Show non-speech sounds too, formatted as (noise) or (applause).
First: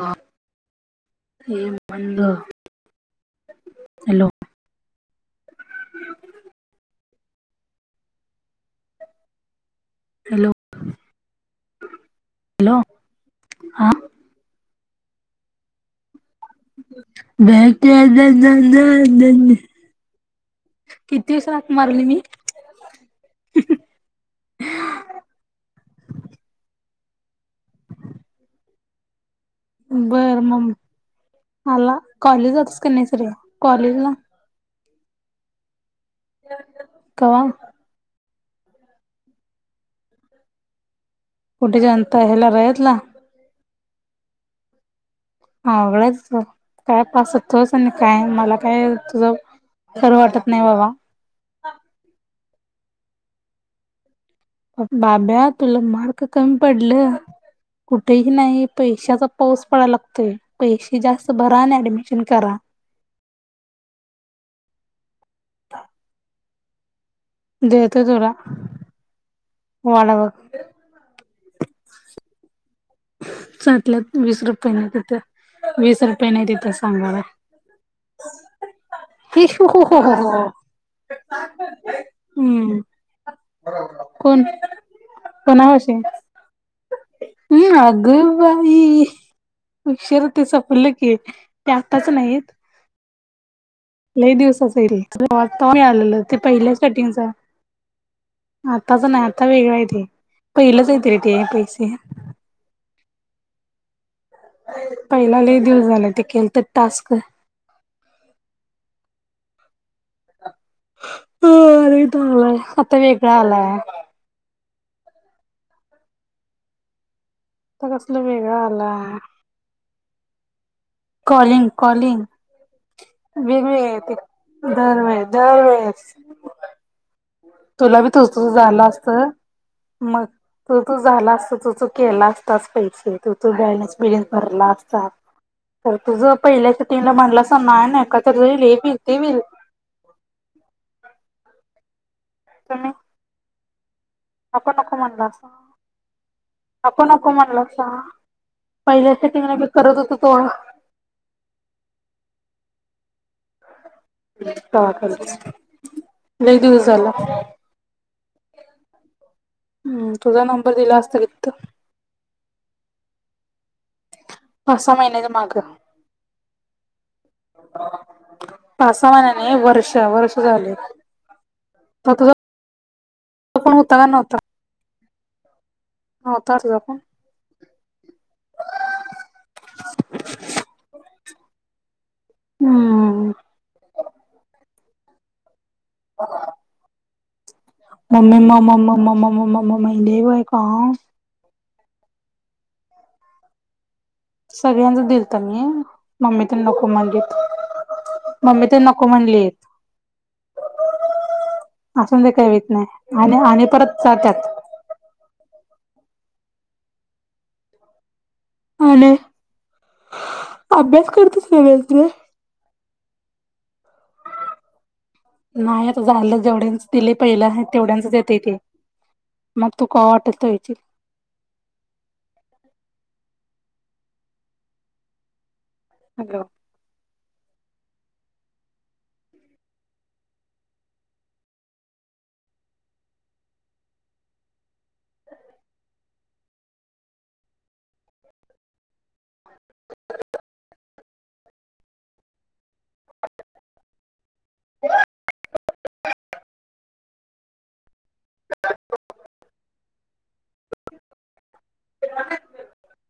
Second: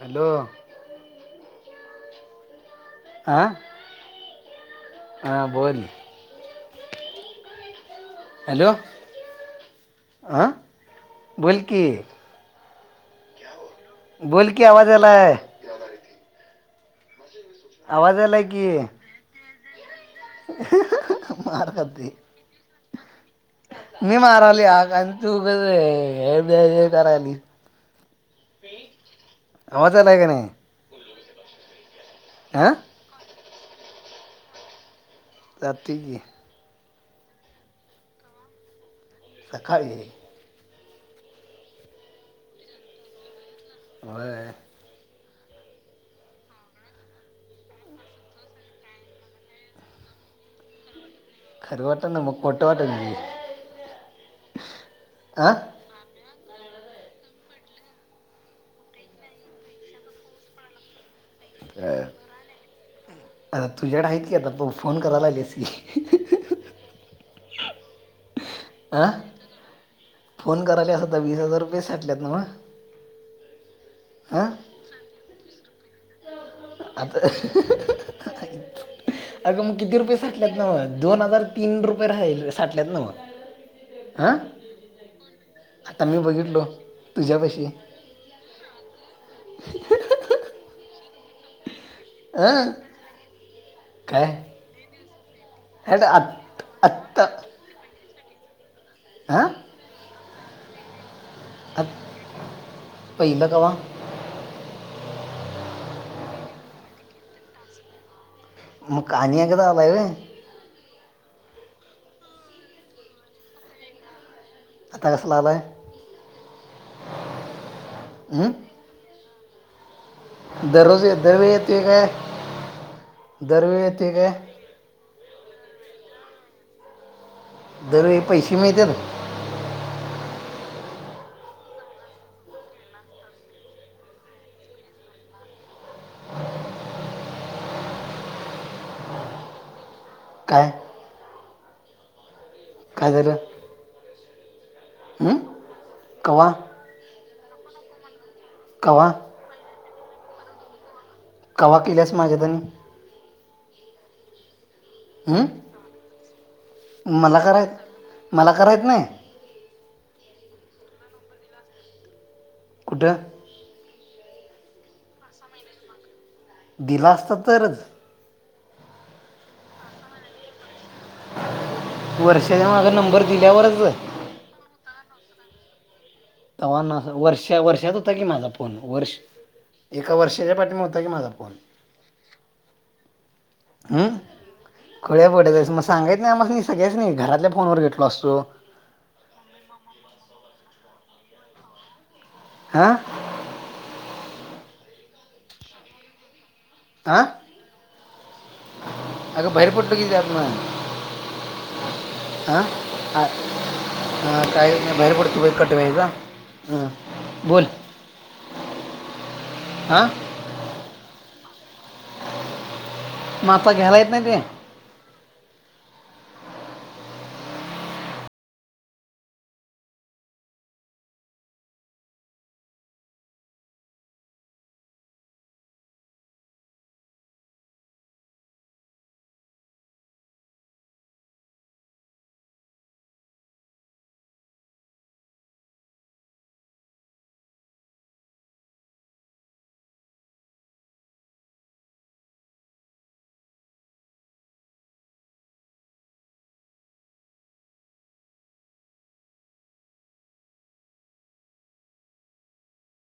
Hello हे मंद hello हा बोल हॅलो आ हॅलो बोल की हॅलो हा बोल की आवाज आलाय आवाज आलाय की (unintelligible) किती मार सराक मारली खातील मी मी माराली तू उगाच व्य कराली बरं बर मग आला कॉलेज हां होातस का नाही सर कॉलेज ला जाते मी कावा सकाळी कुठेच्यानता ह्याला बाहेरला होय हावडंच काय पास तोच काय मला काय तुझं खरं वाटत नाही बाबा खर वाट ना मग कोठ वाटले बाब्या तुला मारक कमी पडलं कुठेही नाही पैशाचा पाऊस पडाला लागतोय पैसे जास्त भरा ऍडमिशन करा आता तुझ्याकडे आहेत की आता फोन करायला आलीसी देते तुला हां वाडा बघ फोन करायला असता वीस हजार रुपये साठल्यात ना व साठल्यात वीस रुपये नाही तिथ वीस रुपये नाही तिथ आता अगं मग किती रुपये साठल्यात ना दोन हजार तीन रुपये राहि हम्म साठल्यात ना मग हां कोण आता मी बघितलो तुझ्या पैसे हम् अग बाई ह शरतेस फलकी ते आत्ताच नाहीत हां काय लई दिवसाचल आता हॅट आलेलं आत ते पहिल्या स्टार्टिंग आत्ता च आताच नाही आता हां वेगळं आहे ते पहिलंच आहेत रे पैसे ते पहिला केव्हा पहिनाले दिवस झाला ते केल तर टास्क मग कानया कता आलाय ह अरे चांगलाय आता वेगळा आलाय आता कसला आलाय आता कसला हं? वेगळा आलं दररोज ये- दरवेळी कॉलिंग येतोय काय कॉलिंग दरवेळी वेगवेग आहे येतोय ते काय दर वेळ दर वेळेस तुला बी दरवेळी तु पैसे झाला मिळतात असत मग तो तू झाला असता तो तो केला असताच पैसे तो तो गॅयलेस बिलेस भरला असता तर तुझ पहिल्या टीमला म्हणला असता हे बी तेही बी काय कादल अको नको म्हणला कवा अको नको म्हणला का कवा पहिल्या सटिंगने बी करत होत थोडं कवा केल्यास माझ्या त्यांनी ह कर नाही तुझं झालं मला कराय मला करायचं नाही हम् तुझा नंबर दिला असता कितत कुठा असा महिन्याच्या माग गलास तर तर पासा महिन्याने वर्ष वर्ष झाले वर्षाच्या माग त पण होता का नव्हता नव्हता तुझा फोन? त्हा वर्षा वर्षात होता की माझा फोन वर्ष एका वर्षाच्या पाठीमा होता की माझा फोन हम्म खोळ्या पोडयचयं मग सांगात नाही म सगळ्याच नाही घरात म् म म म म म म म म म लवय का हा सगळ्यांच दिलत मी मम्मी - नको हां म्हणलीत मम्मी ते नको अगं म्हणलीत बाहेर पडतो की त्यात मग असून दे काही हां होत नाही आणि आ- आणि परत जात्यात कट व्हायचा ह बोल आले आ अभ्यास करतोस (unintelligible) म अता घ्यायला येत नाही ग नाही आता झाला जेवढ्यांच दिले पहिला आहे तेवढ्यांचच येतय ते म तु काय वाटल ते व्हयचील (inaudible) हॅलो (inaudible) (unintelligible) (unintelligible)